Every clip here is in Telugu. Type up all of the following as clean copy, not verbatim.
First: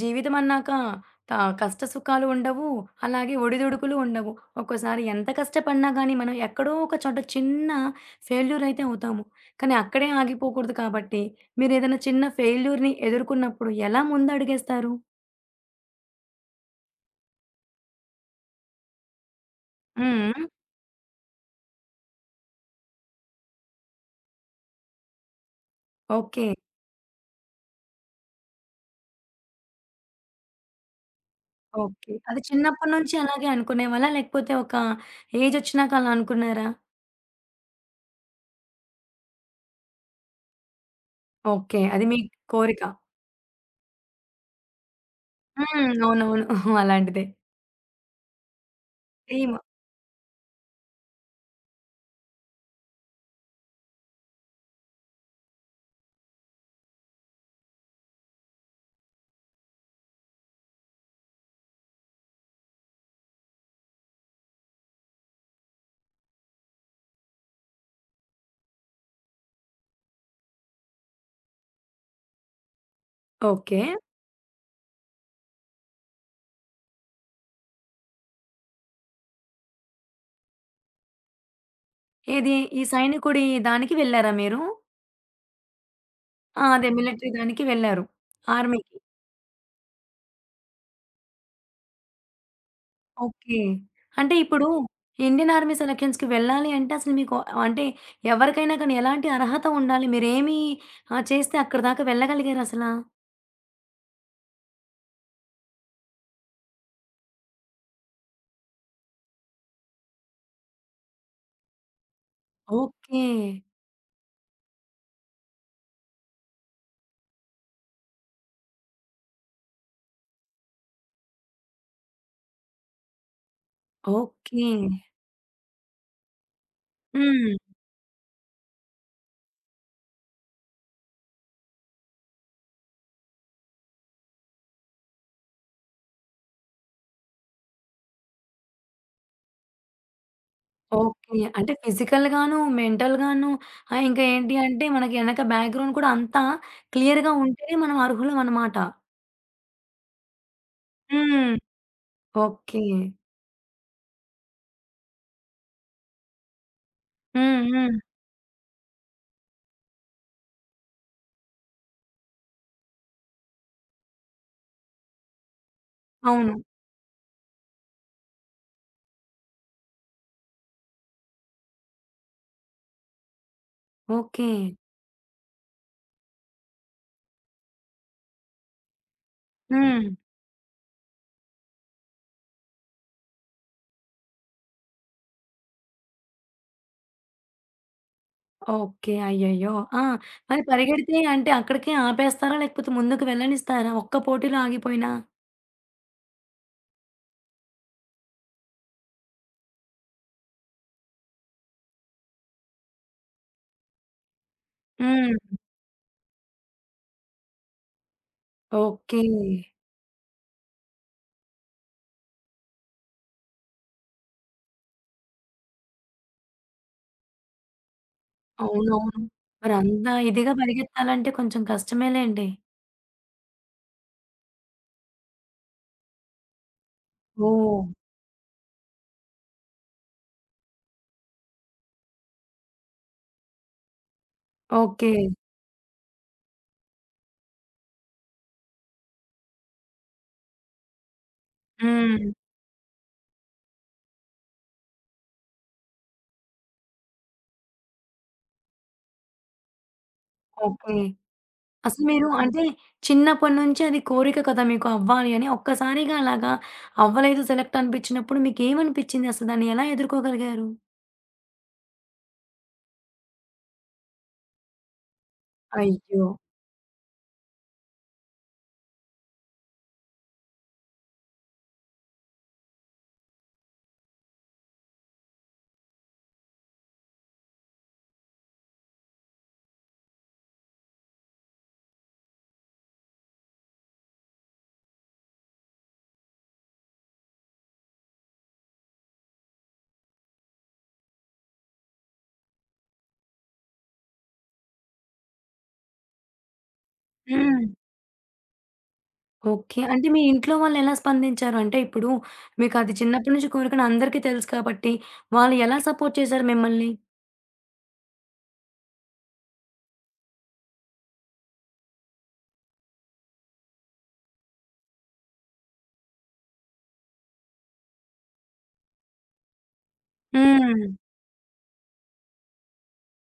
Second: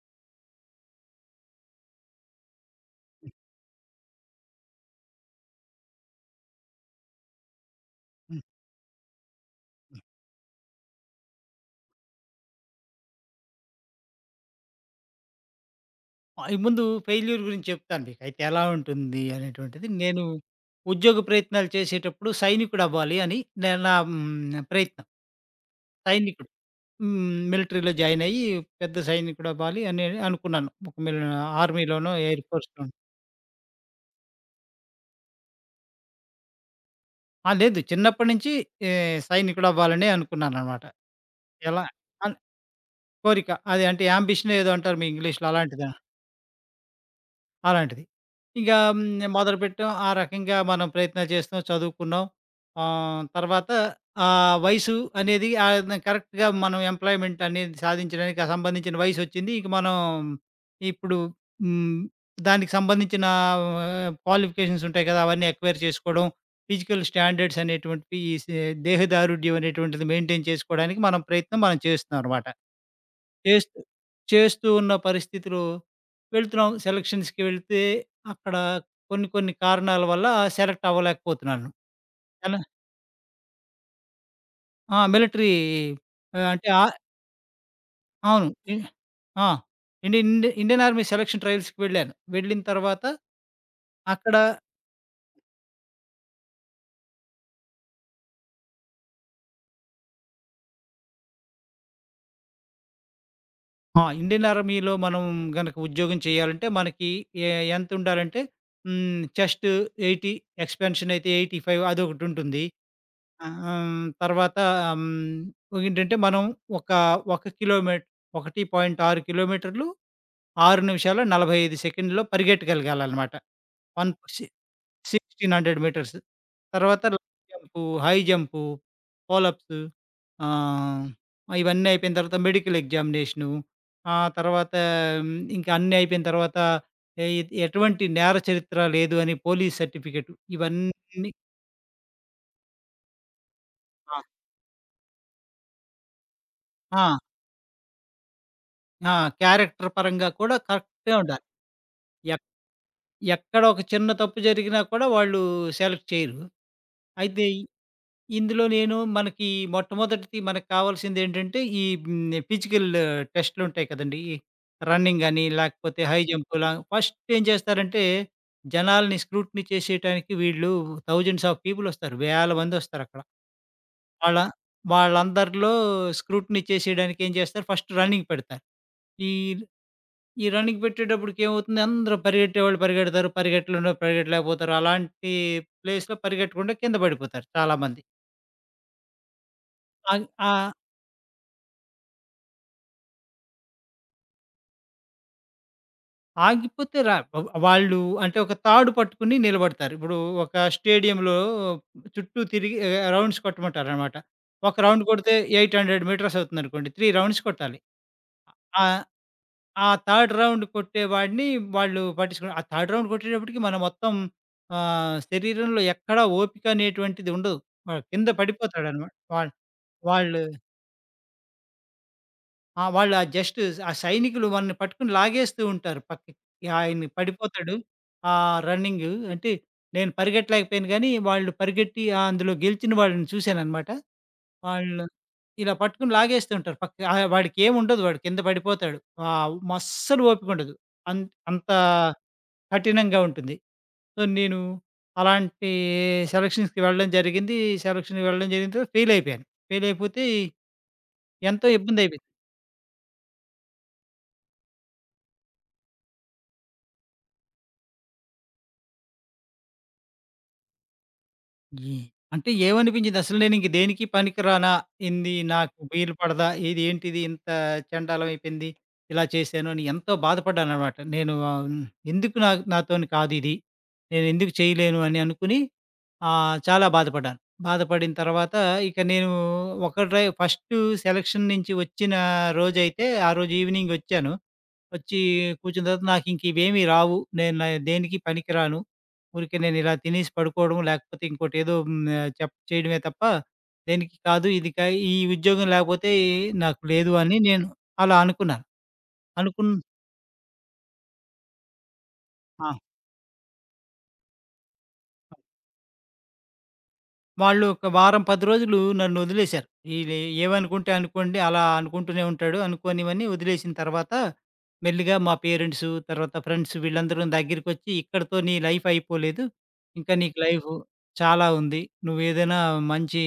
జీవితం అన్నాక త కష్ట సుఖాలు ఉండవు. అలాగే ఒడిదుడుకులు ఉండవు. ఒక్కోసారి ఎంత కష్టపడినా గానీ, మనం ఎక్కడో ఒక చోట చిన్న హ్మ్. ఫెయిల్యూర్ అయితే అవుతాము. కానీ అక్కడే ఆగిపోకూడదు కాబట్టి, మీరేదైనా చిన్న ఫెయిల్యూర్‌ని ఎదుర్కొన్నప్పుడు ఎలా ముందడుగేస్తారు? ముందు ఫెయిల్యూర్ గురించి చెప్తాను మీకు. అయితే ఎలా ఉంటుంది అనేటువంటిది. నేను హ్మ్. ఉద్యోగ ప్రయత్నాలు చేసేటప్పుడు సైనికుడవ్వాలి అని నేను నా హ్మ్. ప్రయత్నం. ఓకే. సైనికుడు. హ్మ్. మిలిటరీలో జాయిన్ అయ్యి పెద్ద సైనికుడవ్వాలి అని అనుకున్నాను. ఒక మిల్ ఓకే. ఆర్మీలోనో, అది ఎయిర్ చిన్నప్పటి ఫోర్స్‌లోనో. నుంచి అలాగే అనుకునేవాళ్ళా? లేకపోతే ఒక ఏజొచ్చినాక అలా అనుకున్నారా? ఆ! లేదు, చిన్నప్పటి నుంచి ఏ సైనికుడవ్వాలనే అనుకున్నాననమాట. ఓకే. ఎలా అది మీ అన్ కోరిక. కోరిక. అది అంటే యాంబిషన్ ఏదో అంటారు మీ ఇంగ్లీష్‌లో, అలాంటిది. హ్మ్. అవునవును. అలాంటిదే. అలాంటిది. ఇక హ్మ్. డ్రీమ్. మొదలుపెట్టాం. ఆ రకంగా మనం ప్రయత్నాలు చేస్తున్నాం, చదువుకున్నాం. తర్వాత ఆ వయసు అనేది, కరెక్ట్‌గా మనం ఎంప్లాయ్‌మెంట్ అనేది సాధించడానికి ఆ సంబంధించిన వయసొచ్చింది. ఇక మనం ఇప్పుడు హ్మ్. దానికి సంబంధించిన క్వాలిఫికేషన్స్ ఉంటాయి కదా! అవన్నీ ఎక్వైర్ చేసుకోవడం. ఫిజికల్ స్టాండర్డ్స్ అనేటువంటివి, ఈ సే దేహదారుఢ్యం అనేటువంటిది మెయింటైన్ చేసుకోవడానికి మనం ప్రయత్నం చేస్తున్నామనమాట. ఓకే. చేస్తూ చేస్తూ ఉన్న పరిస్థితిలో వెళ్తున్నాం. సెలక్షన్స్‌కి వెళ్తే అక్కడ కొన్ని కొన్ని కారణాల వల్ల సెలెక్ట్ అవ్వలేకపోతున్నాను. ఏది? ఎలా ఈ సైనికుడి దానికి వెళ్లారా మీరు? ఆ! మిలిటరీ, ఆహ్, ఆ! అంటే అదే ఆహ్, మిలిటరీ దానికి వెళ్లారు. అవును. ఆర్మీకి. ఆ! ఇండి ఇండి ఇండియన్ ఆర్మీ సెలక్షన్ ట్రయల్స్‌కి వెళ్ళాను. వెళ్ళిన తర్వాత ఓకే. అంటే అక్కడ ఇప్పుడు ఇండియన్ ఆర్మీ సెలక్షన్స్‌కి వెళ్ళాలి అంటే అసలు మీకు అంటే ఎవరికైనా కానీ ఎలాంటి అర్హత ఉండాలి? మీరేమి చేస్తే అక్కడి దాకా వెళ్ళగలిగారసలా? ఆ! ఇండియన్ ఆర్మీలో మనం గనక ఉద్యోగం చేయాలంటే మనకి ఎ ఎంతుండాలంటే చెస్ట్ 80, ఎక్స్‌పాన్షన్ అయితే 85, అదొకటుంటుంది. ఓకే. ఆహ్, హ్మ్. తర్వాత ఏంటంటే మనం ఒక, ఒక కిలోమీటర్, 1.6 కిలోమీటర్లు 6 నిమిషాల 45 సెకండ్‌లో పరిగెట్టగలగాలనమాట. One C okay. 1600 మీటర్స్. తర్వాత long hmm. Jump, high jump, pull ups, ah, ఇవన్నీ అయిపోయిన తర్వాత మెడికల్ ఎగ్జామినేషను. ఆ తర్వాత హ్మ్. ఇంకా అన్నీ అయిపోయిన తర్వాత ఎ ఎటువంటి నేర చరిత్ర లేదు అని పోలీస్ సర్టిఫికేట్, ఇవన్నీ. ఓకే. అంటే ఫిజికల్‌గాను, మెంటల్‌గాను ఆ! ఇంకా ఏంటి అంటే మనకి వెనక బ్యాక్‌గ్రౌండ్ కూడా అంతా ఆ! క్లియర్‌గా ఉంటేనే మనం అర్హులం అన్నమాట. ఆ! క్యారెక్టర్ పరంగా కూడా కరెక్ట్‌గా ఉండాలి. హ్మ్. ఎక్ ఓకే. ఎక్కడ ఒక చిన్న తప్పు జరిగినా కూడా వాళ్ళు సెలెక్ట్ చేయరు. అయితే హ్మ్. హ్మ్. ఇందులో నేను, మనకి మొట్టమొదటిది మనకు కావాల్సిందేంటంటే, ఈ ఫిజికల్ టెస్ట్‌లుంటాయి కదండీ! ఈ రన్నింగ్ అని, లేకపోతే హై అవును. జంప్ లా. ఫస్ట్ ఏం చేస్తారంటే జనాల్ని స్క్రూటినీ చేసేయటానికి, వీళ్ళు థౌసండ్స్ ఆఫ్ పీపుల్ వస్తారు. వేల మందొస్తారక్కడ. వాళ్ళ ఓకే. వాళ్ళందరిలో స్క్రూటినీ చేసేయడానికి ఏం చేస్తారు, ఫస్ట్ రన్నింగ్ పెడతారు. ఈ హ్మ్. ఈ రన్నింగ్ పెట్టేటప్పటికి ఏమవుతుంది, అందరూ పరిగెట్టేవాళ్ళు పరిగెడతారు, పరిగెట్టలేనోళ్ళు పరిగెట్టలేకపోతారు. అలాంటి ప్లేస్‌లో పరిగెట్టకుండా కింద పడిపోతారు చాలామంది. ఓకే. అయ్యయ్యో! ఆ! ఆగ్ మరి ఆహ్, పరిగెడితే అంటే అక్కడికే ఆపేస్తారా? లేకపోతే ముందుకు వెళ్ళనిస్తారా? ఒక్క పోటీలో ఆగిపోయినా? ఆగిపోతే రా వ్ వాళ్ళు అంటే ఒక తాడు పట్టుకుని నిలబడతారు. ఇప్పుడు ఒక స్టేడియంలో చుట్టూ తిరిగి, రౌండ్స్ కొట్టమంటారనమాట. ఒక రౌండ్ హ్మ్. కొడితే 800 మీటర్స్ అవుతుందనుకోండి. 3 రౌండ్స్ కొట్టాలి. ఆ! ఓకే. ఆ థర్డ్ రౌండ్ కొట్టేవాడిని వాళ్ళు పట్టించుకున్నారు. ఆ థర్డ్ రౌండ్ కొట్టేటప్పటికి మన మొత్తం శరీరంలో ఎక్కడా ఓపిక అనేటువంటిది ఉండదు. కింద పడిపోతాడనమాట. అవునవును. మరంత వాళ్ళు వాళ్ళు ఇదిగా పరిగెత్తాలంటే కొంచెం కష్టమేలెండి. ఆ! వాళ్ళు ఆ జస్ట్ ఆ సైనికులు మనల్ని పట్టుకొని లాగేస్తూ ఉంటారు పక్కకి. ఆయన పడిపోతాడు. ఓహ్! ఆ రన్నింగ్ అంటే, నేను పరిగెట్టలేకపోయాను గానీ, వాళ్ళు పరిగెట్టి అందులో గెలిచిన వాళ్ళని చూశాననమాట. వాళ్ళు ఓకే. ఇలా పట్టుకొని లాగేస్తూ ఉంటారు పక్కకి. వాడికేముండదు, వాడు కింద పడిపోతాడు. అస్సలు ఓపికుండదు. అన్ అంత హ్మ్. అంత కఠినంగా ఉంటుంది. సో, నేను అలాంటి సెలక్షన్స్‌కి వెళ్ళడం జరిగింది. సెలక్షన్‌కి వెళ్ళడం జరిగిన తర్వాత ఫెయిల్ అయిపోయాను. ఫెయిల్ అయిపోతే ఓకే. ఎంతో అసలు ఇబ్బందయిపోయింది. మీరు అంటే చిన్నప్పటి నుంచి అది కోరిక కదా! మీకు అవ్వాలి అని. ఒక్కసారిగా అలాగా అవ్వలేదు సెలెక్ట్ అనిపించినప్పుడు మీకేమనిపించింది? అసలు దాన్ని ఎలా ఎదుర్కోగలిగారు? ఏ అంటే ఏమనిపించింది? అసలు నేనింక దేనికి పనికిరానా? ఇంది నాకు వీలు అయ్యో! పడదా? ఇది ఏంటిది, ఇంత చెండాలం అయిపోయింది. ఇలా చేశాను అని ఎంతో బాధపడ్డాననమాట. నేను, ఎందుకు నాతోని కాదిది, నేనెందుకు చేయలేను అని అనుకుని, చాలా బాధపడ్డాను. బాధపడిన తర్వాత ఇక నేను ఒక డ్రై ఫస్టు సెలక్షన్ నుంచి వచ్చిన రోజైతే ఆ రోజు ఈవినింగ్ ఒచ్చాను. వచ్చి కూర్చున్న తర్వాత నాకింక ఇవేమీ రావు, నేను దేనికి పనికిరాను. ఊరికే నేనిలా తినేసి పడుకోవడం, లేకపోతే ఇంకోటి ఏదో హ్మ్, ఆహ్, చెప్ చేయడమే తప్ప దేనికి కాదు. ఇది కా ఈ ఉద్యోగం లేకపోతే నాకు లేదు అని హ్మ్. నేను అలా అనుకున్నాను. అనుకున్ ఓకే. అంటే మీ ఇంట్లో వాళ్ళెలా స్పందించారు? అంటే ఇప్పుడు ఆ! మీకది చిన్నప్పటి నుంచి కోరికని అందరికీ తెలుసు కాబట్టి, వాళ్ళు ఎలా సపోర్ట్ చేశారు మిమ్మల్ని? వాళ్ళు ఒక వారం, 10 రోజులు నన్నొదిలేశారు. ఈడే ఏమనుకుంటే అనుకోండి, అలా అనుకుంటూనే ఉంటాడు. అనుకోనివన్నీ వదిలేసిన తర్వాత, మెల్లిగా మా పేరెంట్సు, తర్వాత ఫ్రెండ్స్ వీళ్ళందరూ దగ్గరికొచ్చి, "ఇక్కడితో నీ లైఫ్ అయిపోలేదు. ఇంకా నీకు లైఫ్ హ్మ్. చాలా ఉంది. నువ్వేదైనా మంచి,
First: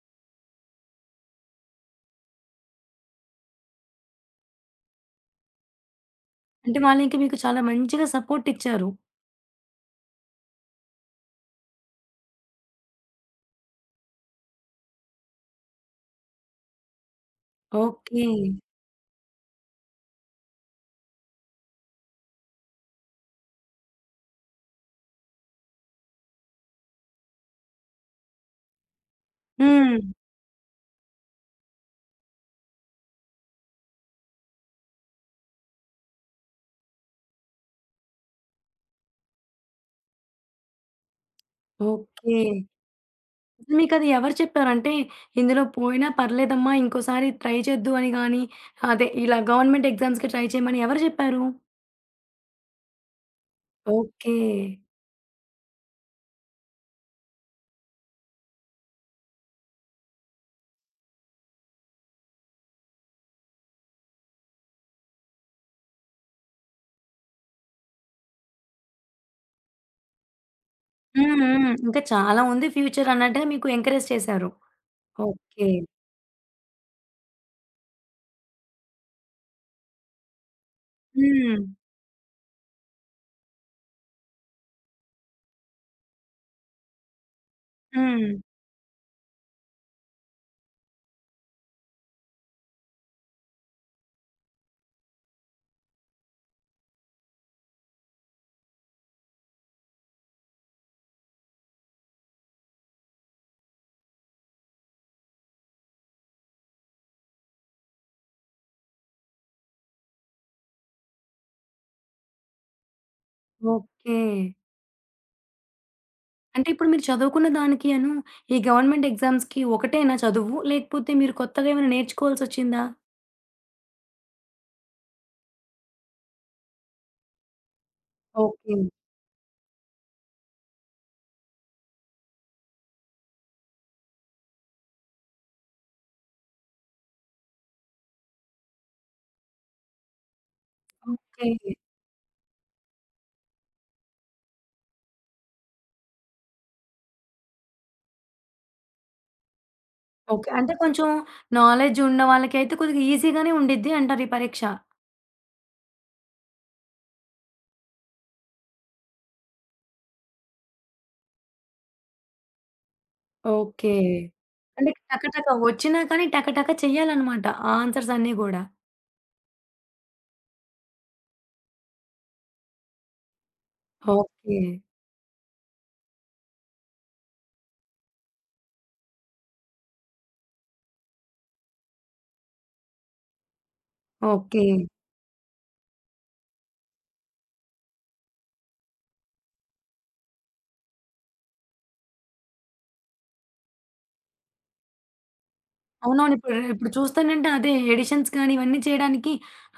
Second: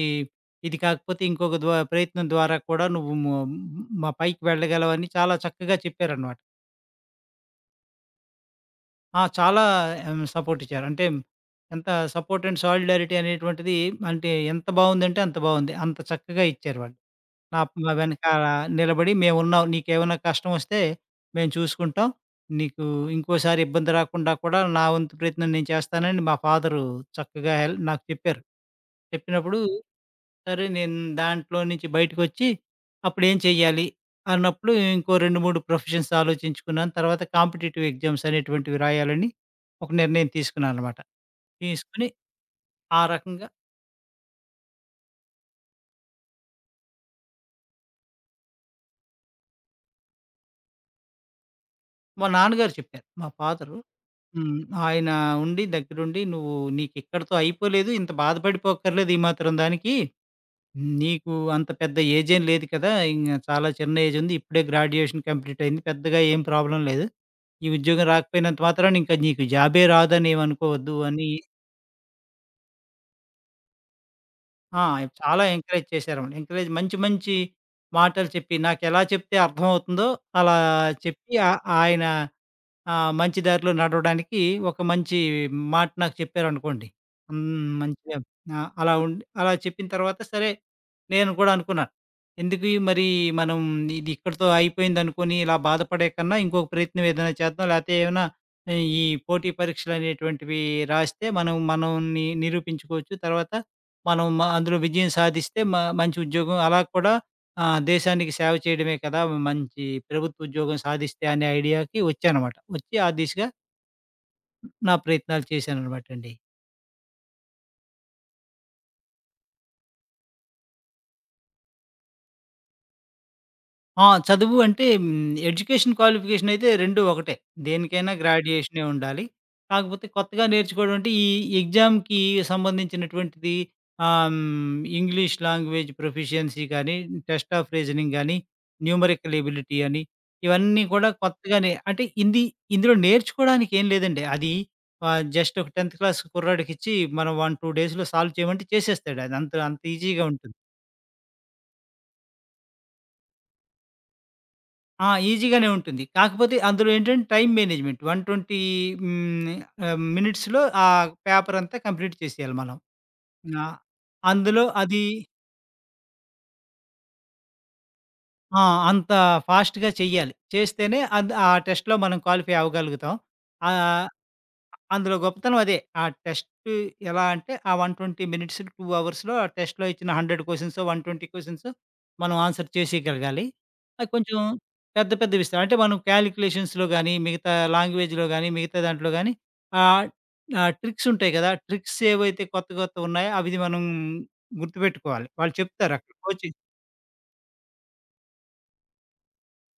ఇది కాకపోతే ఇంకొక ప్రయత్నం ద్వారా కూడా నువ్వు మా పైకి వెళ్ళగలవని" చాలా చక్కగా చెప్పారనమాట. అంటే వాళ్ళు ఇంక మీకు చాలా మంచిగా సపోర్ట్ ఇచ్చారు. ఆ! చాలా సపోర్ట్ ఇచ్చారు. అంటే ఎంత సపోర్ట్ అండ్ సాలిడారిటీ అనేటువంటిది, అంటే ఎంత బావుందంటే అంత బావుంది. అంత చక్కగా ఇచ్చారు వాళ్ళు. నా నా ఓకే. వెనకాల నిలబడి మేమున్నాం, నీకేమైనా కష్టం వస్తే మేము చూసుకుంటాం, నీకు ఇంకోసారి ఇబ్బంది రాకుండా కూడా నా వంతు ప్రయత్నం నేను చేస్తానని మా ఫాదరు చక్కగా నాకు చెప్పారు. చెప్పినప్పుడు, హ్మ్. సరే నేను దాంట్లో నుంచి బయటకొచ్చి, అప్పుడేం చెయ్యాలి? అన్నప్పుడు ఇంకో 2, 3 ప్రొఫెషన్స్ ఆలోచించుకున్నాను. తర్వాత కాంపిటీటివ్ ఎగ్జామ్స్ అనేటువంటివి రాయాలని ఒక నిర్ణయం తీసుకున్నాననమాట. తీసుకొని ఓకే. ఆ రకంగా అసలు మీకది ఎవరు చెప్పారు? అంటే ఇందులో పోయినా పర్లేదమ్మా ఇంకోసారి ట్రై చేద్దు అని గాని, అదే ఇలా గవర్నమెంట్ ఎగ్జామ్స్‌కి ట్రై చేయమని ఎవరు చెప్పారు? మా నాన్నగారు చెప్పారు. మా ఫాదరు ఓకే. హ్మ్. ఆయన దగ్గరుండి, "నువ్వు నీకిక్కడితో అయిపోలేదు. ఇంత బాధపడిపోక్కర్లేదు ఈ మాత్రం దానికి. నీకు అంత పెద్ద ఏజేం లేదు కదా! ఇంగ చాలా చిన్న ఏజుంది. ఇప్పుడే గ్రాడ్యుయేషన్ కంప్లీట్ అయింది. పెద్దగా ఏం ప్రాబ్లమ్ లేదు. ఈ ఉద్యోగం రాకపోయినంత మాత్రాన ఇంక నీకు జాబే రాదని ఏమనుకోవద్దు" అని. హ్మ్. హ్మ్. ఇంకా చాలా ఉంది ఫ్యూచర్ అన్నట్టుగా మీకు ఎంకరేజ్ చేశారు. ఆ! చాలా ఓకే. ఎంకరేజ్ చేశారమండి. ఎంకరేజ్, మంచి మంచి మాటలు చెప్పి, నాకెలా చెప్తే అర్థమవుతుందో అలా చెప్పి, ఆ హ్మ్. ఆయన ఆ! మంచి దారిలో నడవడానికి ఒక మంచి మాట నాకు చెప్పారనుకోండి. మంచిగా. హ్మ్. ఆ! అలా ఉండి అలా చెప్పిన తర్వాత సరే నేను కూడా అనుకున్నాను. ఎందుకు ఈ మరి మనం ఇది ఇక్కడితో అయిపోయిందనుకోని ఇలా బాధపడే కన్నా ఇంకొక ప్రయత్నం ఏదైనా చేద్దాం. లేతే ఏమైనా ఆ, ఈ పోటీ పరీక్షలనేటువంటివి రాస్తే మనం మనల్ని నిరూపించుకోవచ్చు. తర్వాత మనం అందులో విజయం సాధిస్తే మంచి ఉద్యోగం అలా కూడా. ఆ! దేశానికి సేవ చేయడమే కదా! మంచి ప్రభుత్వ ఉద్యోగం సాధిస్తే అనే ఐడియాకి వచ్చాననమాట. వచ్చి ఆ దిశగా ఓకే. నా ప్రయత్నాలు చేశాననమాటండి. అంటే ఇప్పుడు మీరు చదువుకున్న దానికి అను, ఈ గవర్నమెంట్ ఎగ్జామ్స్‌కి ఒకటేనా చదువు? లేకపోతే మీరు కొత్తగా ఏమైనా నేర్చుకోవాల్సొచ్చిందా? ఆ! చదువు అంటే ఎడ్యుకేషన్ క్వాలిఫికేషన్ అయితే 2 ఒకటే. దేనికైనా ఓకే. గ్రాడ్యుయేషనే ఉండాలి. కాకపోతే కొత్తగా నేర్చుకోవడం అంటే ఈ ఎగ్జామ్‌కి సంబంధించినటువంటిది, ఆహ్, హ్మ్. ఇంగ్లీష్ లాంగ్వేజ్ ప్రొఫిషియన్సీ కానీ, టెస్ట్ ఆఫ్ రీజనింగ్ గాని, న్యూమరికల్ ఎబిలిటీ అని, ఇవన్నీ కూడా ఓకే. కొత్తగానే. అంటే ఇందులో నేర్చుకోవడానికి ఏం లేదండి. అది జస్ట్ ఒక 10థ్ క్లాస్ కుర్రాడికిచ్చి మనం 1, 2 డేస్‌లో సాల్వ్ చేయమంటే చేసేస్తాడు. అది అంత అంత ఈజీగా ఓకే. ఉంటుంది. అంటే కొంచెం నాలెడ్జ్ ఉన్న వాళ్ళకైతే కొద్దిగా ఈజీగానే ఉండిద్ది అంటారు ఈ పరీక్ష. ఆ! ఈజీగానే ఉంటుంది. కాకపోతే అందులో ఏంటంటే టైమ్ మేనేజ్‌మెంట్. 120, హ్మ్, మినిట్స్‌లో ఆ పేపర్ అంతా కంప్లీట్ చేసేయాలి మనం. ఆ! ఓకే. అందులో అంటే అది టకటక వచ్చినా కానీ టకటక చేయాలనమాట ఆన్సర్స్ అన్నీ గూడా. ఆ! అంత ఫాస్ట్‌గా చెయ్యాలి. చేస్తేనే ఆ టెస్ట్‌లో మనం క్వాలిఫై అవ్వగలుగుతాం. ఆహ్ ఓకే. అందులో గొప్పతనం అదే. ఆ టెస్ట్ ఎలా అంటే, ఆ 120 మినిట్స్, 2 అవర్స్‌లో ఆ టెస్ట్‌లో ఇచ్చిన 100 క్వెషన్సో, 120 క్వెషన్సో మనం ఆన్సర్ చేసేయగలగాలి. అది కొంచెం ఓకే. పెద్దవి ఇస్తారు. అంటే మనం క్యాలిక్యులేషన్స్‌లో గాని, మిగతా లాంగ్వేజ్‌లో గాని, మిగతా దాంట్లో గాని ఆహ్, ఆహ్, ట్రిక్స్ ఉంటాయి కదా! ట్రిక్స్ ఏవైతే కొత్తవున్నాయో అవిది మనం గుర్తుపెట్టుకోవాలి. వాళ్ళు చెప్తారు అక్కడ అవునవును. ఇప్పుడు కోచింగ్. ఇప్పుడు చూస్తేనంటే అదే ఎడిషన్స్ కానీ ఇవన్నీ చేయడానికి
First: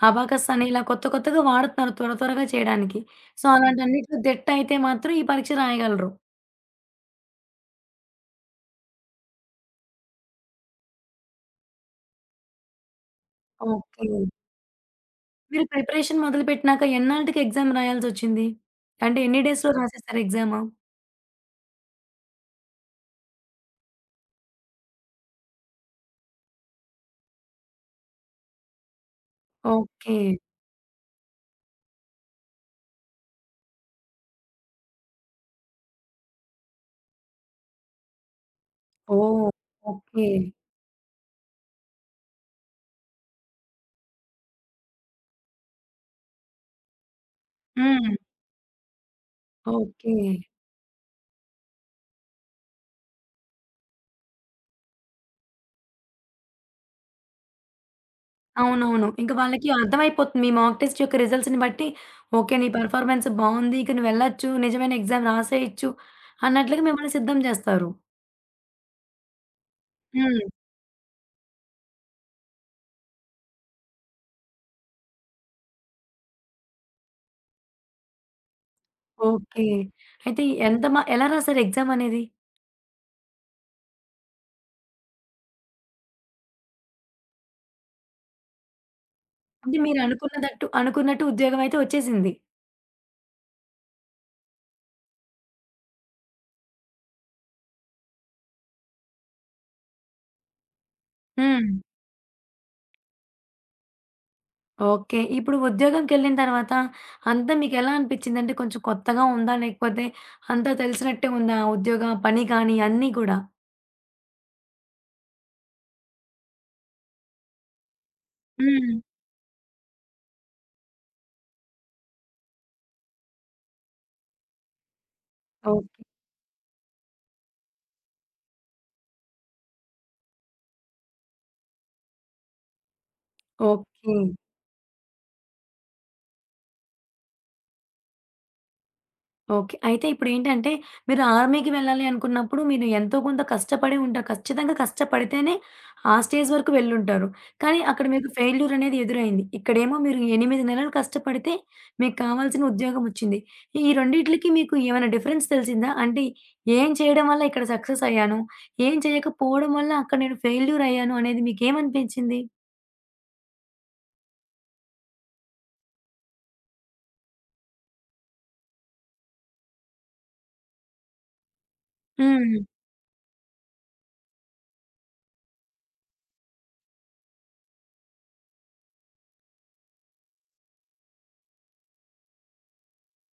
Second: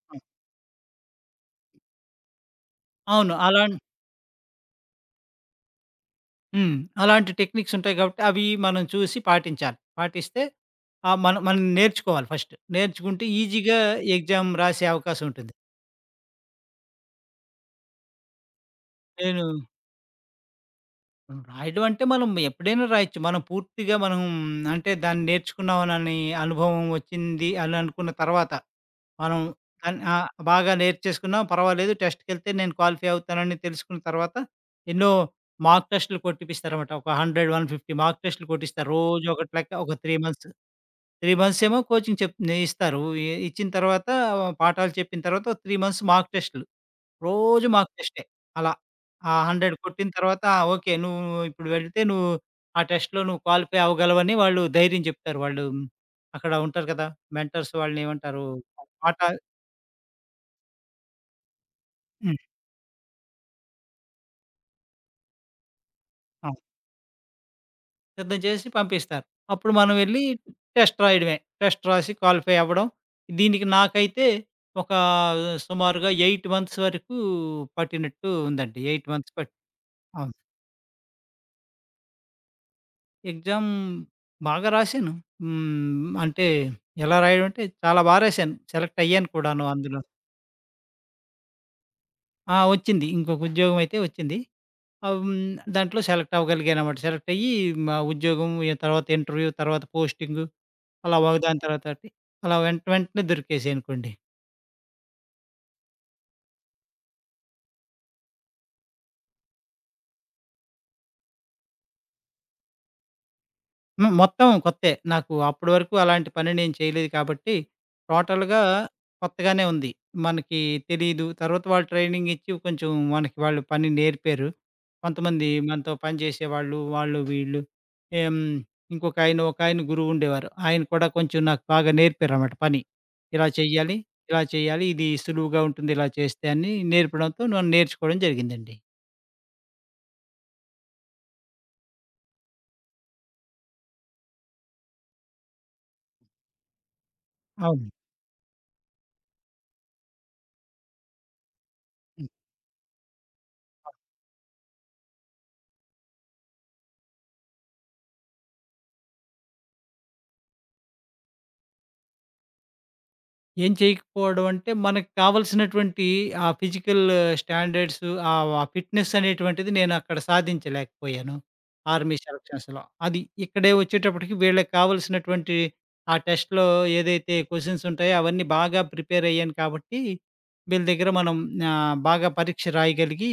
అబాకస్ అని ఇలా కొత్త కొత్తగా వాడుతున్నారు త్వరగా చేయడానికి. అవును. సో, హ్మ్. అలా అలాంటి అన్నిట్లో దిట్ట అయితే మాత్రం ఈ పరీక్ష రాయగలరు. హ్మ్. అలాంటి టెక్నిక్స్ ఉంటాయి కాబట్టి అవి మనం చూసి పాటించాలి. పాటిస్తే మనం మనం నేర్చుకోవాలి ఫస్ట్. నేర్చుకుంటే ఈజీగా ఓకే. ఎగ్జామ్ రాసే అవకాశం ఉంటుంది. మీరు ప్రిపరేషన్ మొదలుపెట్టినాక ఎన్నాళ్ళకి ఎగ్జామ్ రాయాల్సొచ్చింది? అంటే ఎన్ని నేను, డేస్‌లో రాసేసారు ఎగ్జాము? రాయడం అంటే మనం ఎప్పుడైనా రాయొచ్చు. మనం పూర్తిగా అంటే దాన్ని నేర్చుకున్నామనని అనుభవం వచ్చింది అని అనుకున్న తర్వాత మనం ఓకే. బాగా నేర్చేసుకున్నాం పర్వాలేదు, టెస్ట్‌కెళ్తే నేను క్వాలిఫై అవుతానని తెలుసుకున్న తర్వాత, ఎన్నో మార్క్ టెస్ట్‌లు కొట్టిపిస్తారన్నమాట. ఒక 100, 150 మార్క్ టెస్ట్‌లు కొట్టిస్తారు. రోజు ఓహ్! ఒకటి లెక్క ఒక 3 ఓకే. మంత్స్. 3 మంత్స్ ఏమో కోచింగ్ చెప్ నే ఇస్తారు. ఇచ్చిన తర్వాత పాఠాలు చెప్పిన తర్వాత ఓ 3 మంత్స్ మాక్ టెస్ట్‌లు. రోజు మాక్ హ్మ్. టెస్టే అలా. ఆ 100 కొట్టిన ఓకే. తర్వాత ఆ! ఓకే, నువ్వు ఇప్పుడు వెళితే నువ్వు ఆ టెస్ట్‌లో నువ్వు క్వాలిఫై అవ్వగలవని వాళ్ళు ధైర్యం చెప్తారు. వాళ్ళు అక్కడ ఉంటారు కదా! మెంటర్స్ వాళ్ళనేమంటారు? అవునవును. ఇంక పాఠాలు. వాళ్ళకి అర్థమైపోతుంది. మీ మాక్ టెస్ట్ యొక్క రిజల్ట్స్‌ని బట్టి, హ్మ్. ఓకే. నీ పెర్ఫార్మన్స్ బావుంది. ఇక నువ్వెళ్ళొచ్చు. నిజమైన ఎగ్జామ్ రాసేయొచ్చు ఆ! అన్నట్లుగా మిమ్మల్ని సిద్ధం చేస్తారు. సిద్ధం చేసి పంపిస్తారు. అప్పుడు మనం వెళ్ళి హ్మ్. టెస్ట్ రాయడమే. టెస్ట్ రాసి క్వాలిఫై అవ్వడం. దీనికి నాకైతే ఒక సుమారుగా 8 మంత్స్ వరకు పట్టినట్టు ఉందండి. 8 మంత్స్ పట్టి. ఓకే. అవును. అయితే ఎంత మా ఎలా రాసారు ఎగ్జామ్ అనేది? ఎగ్జామ్ బాగా రాశాను. అంటే ఎలా రాయడం అంటే చాలా రాశాను. సెలెక్ట్ అయ్యాను కూడాను అంటే అందులో. అనుకున్నట్టు ఉద్యోగం అయితే వచ్చేసింది. ఆ! వచ్చింది. ఇంకొక ఉద్యోగం అయితే వచ్చింది. ఆహ్, హ్మ్. దాంట్లో సెలెక్ట్ అవ్వగలిగానన్నమాట. సెలెక్ట్ అయ్యి మా ఉద్యోగం, ఇక తర్వాత ఇంటర్వ్యూ, తర్వాత పోస్టింగు, అలా ఒకదాని హ్మ్. తర్వాత ఒకటి, అలా వెంట వెంటనే దొరికేసాయనుకోండి. ఓకే. ఇప్పుడు ఉద్యోగంకెళ్ళిన తర్వాత అంతా మీకెలా అనిపిచ్చింది? అంటే కొంచెం కొత్తగా ఉందా? లేకపోతే అంతా తెలిసినట్టే ఉందా? ఉద్యోగ పని కానీ అన్నీ కూడా? హ్మ్. మొత్తం కొత్తే. నాకు అప్పటి వరకు అలాంటి పని నేను చేయలేదు కాబట్టి, టోటల్‌గా హ్మ్. కొత్తగానే ఉంది. మనకి తెలీదు. తర్వాత వాళ్ళు ట్రైనింగ్ ఇచ్చి కొంచెం మనకి వాళ్ళు పని నేర్పారు. కొంతమంది మనతో ఓకే. పని చేసేవాళ్ళు, వాళ్ళు వీళ్ళు. హ్మ్. ఇంకొక ఆయన, ఒకాయన గురువుండేవారు. ఆయన కూడా కొంచెం నాకు బాగా నేర్పారన్నమాట పని. ఇలా చెయ్యాలి, ఓకే. ఇలా చేయాలి, ఇది సులువుగా ఉంటుంది ఇలా చేస్తే అని నేర్పడంతో నన్ను నేర్చుకోవడం జరిగిందండి. ఓకే. అయితే ఇప్పుడేంటంటే, మీరు ఆర్మీకి వెళ్ళాలి అనుకున్నప్పుడు మీరు ఎంతో కొంత కష్టపడే ఉంటారు. ఖచ్చితంగా కష్టపడితేనే ఆ స్టేజ్ వరకు వెళ్ళుంటారు. కానీ అవును. అక్కడ మీకు ఫెయిల్యూర్ అనేది ఎదురైంది. ఇక్కడేమో మీరు 8 నెలలు కష్టపడితే మీకు హ్మ్. కావాల్సిన ఉద్యోగం వచ్చింది. ఈ ఈ రెండిట్లకి మీకు ఏమైనా డిఫరెన్స్ తెలిసిందా? అంటే ఏం చేయడం వల్ల ఇక్కడ సక్సెస్ అయ్యాను, ఏం చేయకపోవడం వల్ల అక్కడ నేను ఫెయిల్యూర్ అయ్యాను అనేది మీకేమనిపించింది? ఏం చేయకపోవడం అంటే, మనకు కావాల్సినటువంటి ఆ ఫిజికల్ స్టాండర్డ్స్, ఆ ఫిట్‌నెస్ అనేటువంటిది నేనక్కడ సాధించలేకపోయాను ఆర్మీ హ్మ్. సెలక్షన్స్‌లో. అది ఇక్కడే వచ్చేటప్పటికి వీళ్ళకి కావాల్సినటువంటి ఆ టెస్ట్‌లో ఏదైతే క్వెషన్స్ ఉంటాయో అవన్నీ బాగా ప్రిపేర్ అయ్యాను కాబట్టి, వీళ్ళ దగ్గర మనం బాగా పరీక్ష రాయగలిగి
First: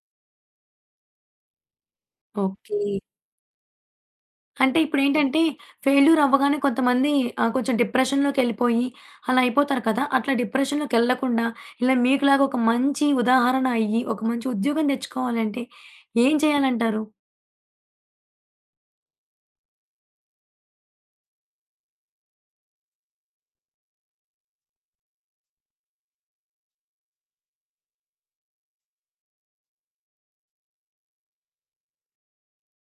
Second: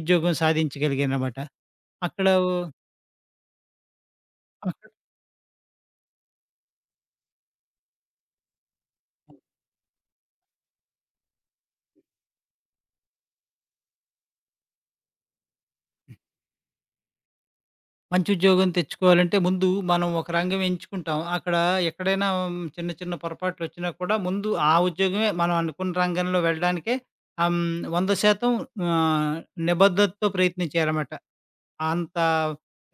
ఉద్యోగం సాధించగలిగాననమాట. అక్కడ ఓకే. అంటే అక్కడ ఇప్పుడేంటంటే, ఫెయిల్యూర్ అవ్వగానే కొంతమంది కొంచెం డిప్రెషన్‌లోకెళ్ళిపోయి అలా అయిపోతారు కదా! అట్లా డిప్రెషన్‌లోకెళ్ళకుండా, ఇలా మీకులాగా ఒక మంచి ఉదాహరణ అయ్యి, ఒక మంచి ఉద్యోగం తెచ్చుకోవాలంటే ఏం చేయాలంటారు? మంచి ఉద్యోగం తెచ్చుకోవాలంటే ముందు మనం ఒక రంగం ఎంచుకుంటాం. అక్కడ ఎక్కడైనా చిన్న చిన్న పొరపాట్లొచ్చినా కూడా ముందు ఆ ఉద్యోగమే మనం అనుకున్న రంగంలో వెళ్ళడానికే 100% ఆహ్, నిబద్ధతతో ప్రయత్నం చేయాలన్నమాట. అంత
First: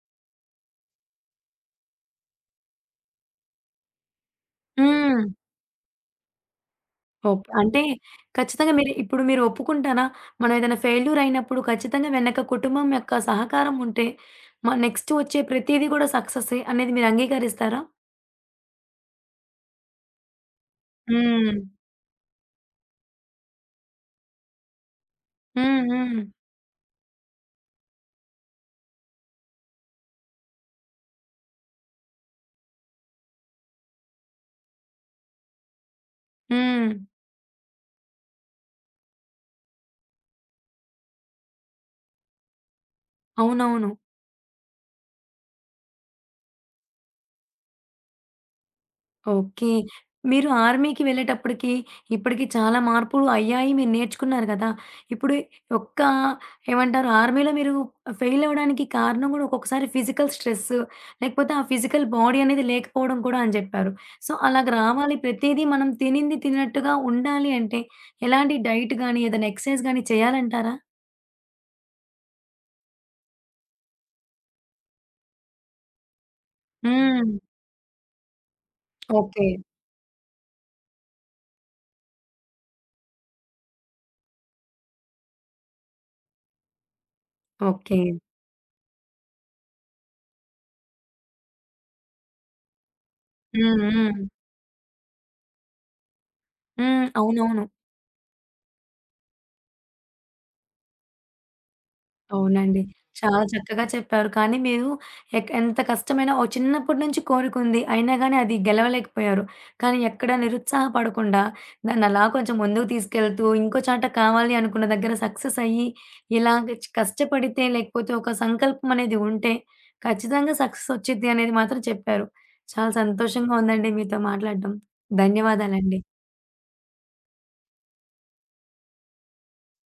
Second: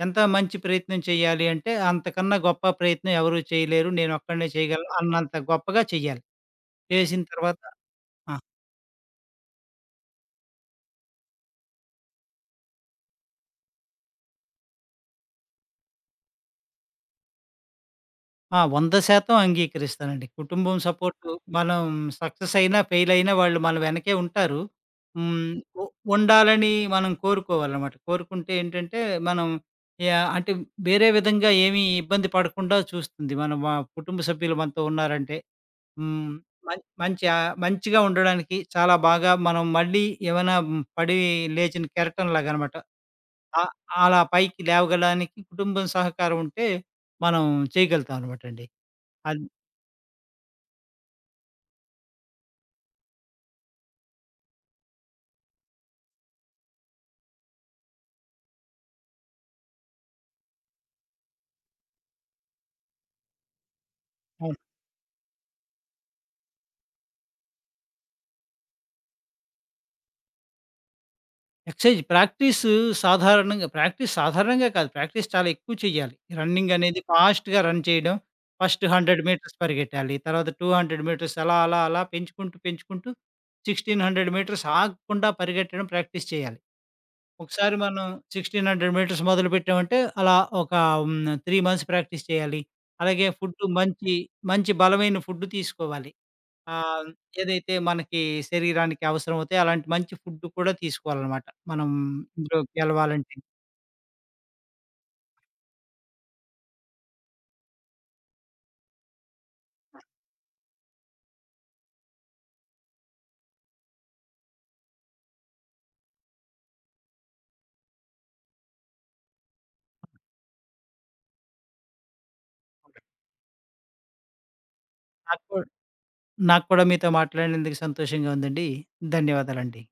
ఎంత మంచి ప్రయత్నం చేయాలి అంటే అంతకన్నా గొప్ప ప్రయత్నం ఎవరు చేయలేరు, నేనొక్కడినే చేయగలను హ్మ్. అన్నంత గొప్పగా చేయాలి. చేసిన ఓకే. తర్వాత అంటే ఆ! ఖచ్చితంగా మీరు ఒప్పుకుంటారా? మనం ఏదైనా ఫెయిల్యూర్ అయినప్పుడు ఖచ్చితంగా వెనక కుటుంబం యొక్క సహకారం ఉంటే, నెక్స్ట్ వచ్చే ప్రతీది కూడా సక్సెస్సే అనేది మీరు అంగీకరిస్తారా? ఆ! 100% అంగీకరిస్తానండి. కుటుంబం సపోర్టు, హ్మ్. మనం సక్సెస్ అయినా, ఫెయిల్ అయినా వాళ్ళు మన వెనకే ఉంటారు. హ్మ్. హ్మ్. ఉ హ్మ్. ఉండాలని మనం కోరుకోవాలన్నమాట. కోరుకుంటే ఏంటంటే, మనం యాహ్! అంటే వేరే విధంగా ఏమీ ఇబ్బంది పడకుండా చూస్తుంది, మన కుటుంబ సభ్యులు మనతో ఉన్నారంటే. హ్మ్. హ్మ్. మంచి, మంచిగా ఉండడానికి చాలా బాగా మనం మళ్ళీ ఏమైనా పడి లేచిన కెరటంలాగనమాట. ఆహ్, అవునవును. అలా పైకి లేవగలడానికి కుటుంబం సహకారం ఉంటే, మనం చేయగలుగుతాం అనమాటండి. అది ఓకే. మీరు ఆర్మీకి వెళ్ళేటప్పటికి, ఇప్పటికి చాలా మార్పులు అయ్యాయి. మీరు నేర్చుకున్నారు కదా! ఇప్పుడు ఒక్క ఏమంటారు ఆర్మీలో మీరు ఫెయిల్ అవ్వడానికి కారణం గూడా ఒక్కొక్కసారి ఫిజికల్ స్ట్రెస్, లేకపోతే ఆ ఫిజికల్ బాడీ అనేది లేకపోవడం కూడా అని జెప్పారు. సో, అవును. అలాగ రావాలి ప్రతీదీ మనం తినింది తిన్నట్టుగా ఉండాలి అంటే, ఎలాంటి డైట్ గాని, ఏదైనా ఎక్సర్సైజ్ గాని చేయాలంటారా? ఎక్సర్సైజ్ ప్రాక్టీసు సాధారణంగా, ప్రాక్టీస్ సాధారణంగా కాదు, ప్రాక్టీస్ చాలా ఎక్కువ చేయాలి. రన్నింగ్ అనేది హ్మ్. ఫాస్ట్‌గా రన్ చేయడం. First 100 okay. మీటర్స్ పరిగెట్టాలి. తర్వాత 200 మీటర్స్, అలా, అలా, అలా పెంచుకుంటూ, పెంచుకుంటూ 1600 మీటర్స్ ఆగకుండా పరిగెట్టడం ప్రాక్టీస్ చేయాలి. ఒకసారి ఓకే. మనం 1600 మీటర్స్ మొదలుపెట్టామంటే అలా ఒక హ్మ్. 3 మంత్స్ ప్రాక్టీస్ చేయాలి. అలాగే ఫుడ్డు హ్మ్. మంచి, హ్మ్. మంచి బలమైన ఫుడ్డు తీసుకోవాలి. ఆ! హ్మ్. అవునవును. ఏదైతే మనకి శరీరానికి అవసరమవుతాయో అలాంటి మంచి ఫుడ్ కూడా తీసుకోవాలనమాట మనం ఇందులో అవునండి. గెలవాలంటే. చాలా చక్కగా చెప్పారు. కానీ మీరు ఎంత కష్టమైనా ఓ చిన్నప్పటి నుంచి కోరికుంది. అయినా గాని అది గెలవలేకపోయారు. కానీ ఎక్కడ నిరుత్సాహపడకుండా దాన్నలా కొంచెం ముందుకు తీసుకెళ్తూ ఇంకో చాట కావాలి అనుకున్న దగ్గర సక్సెస్ అయ్యి ఇలాగ కష్టపడితే లేకపోతే ఒక సంకల్పం అనేది ఉంటే ఖచ్చితంగా సక్సెస్ ఒచ్చిద్ది అనేది మాత్రం చెప్పారు. చాలా సంతోషంగా ఉందండి మీతో మాట్లాడడం. నాకు ధన్యవాదాలండి. నాకు కూడా మీతో మాట్లాడినందుకు సంతోషంగా ఉందండి. ధన్యవాదాలండి.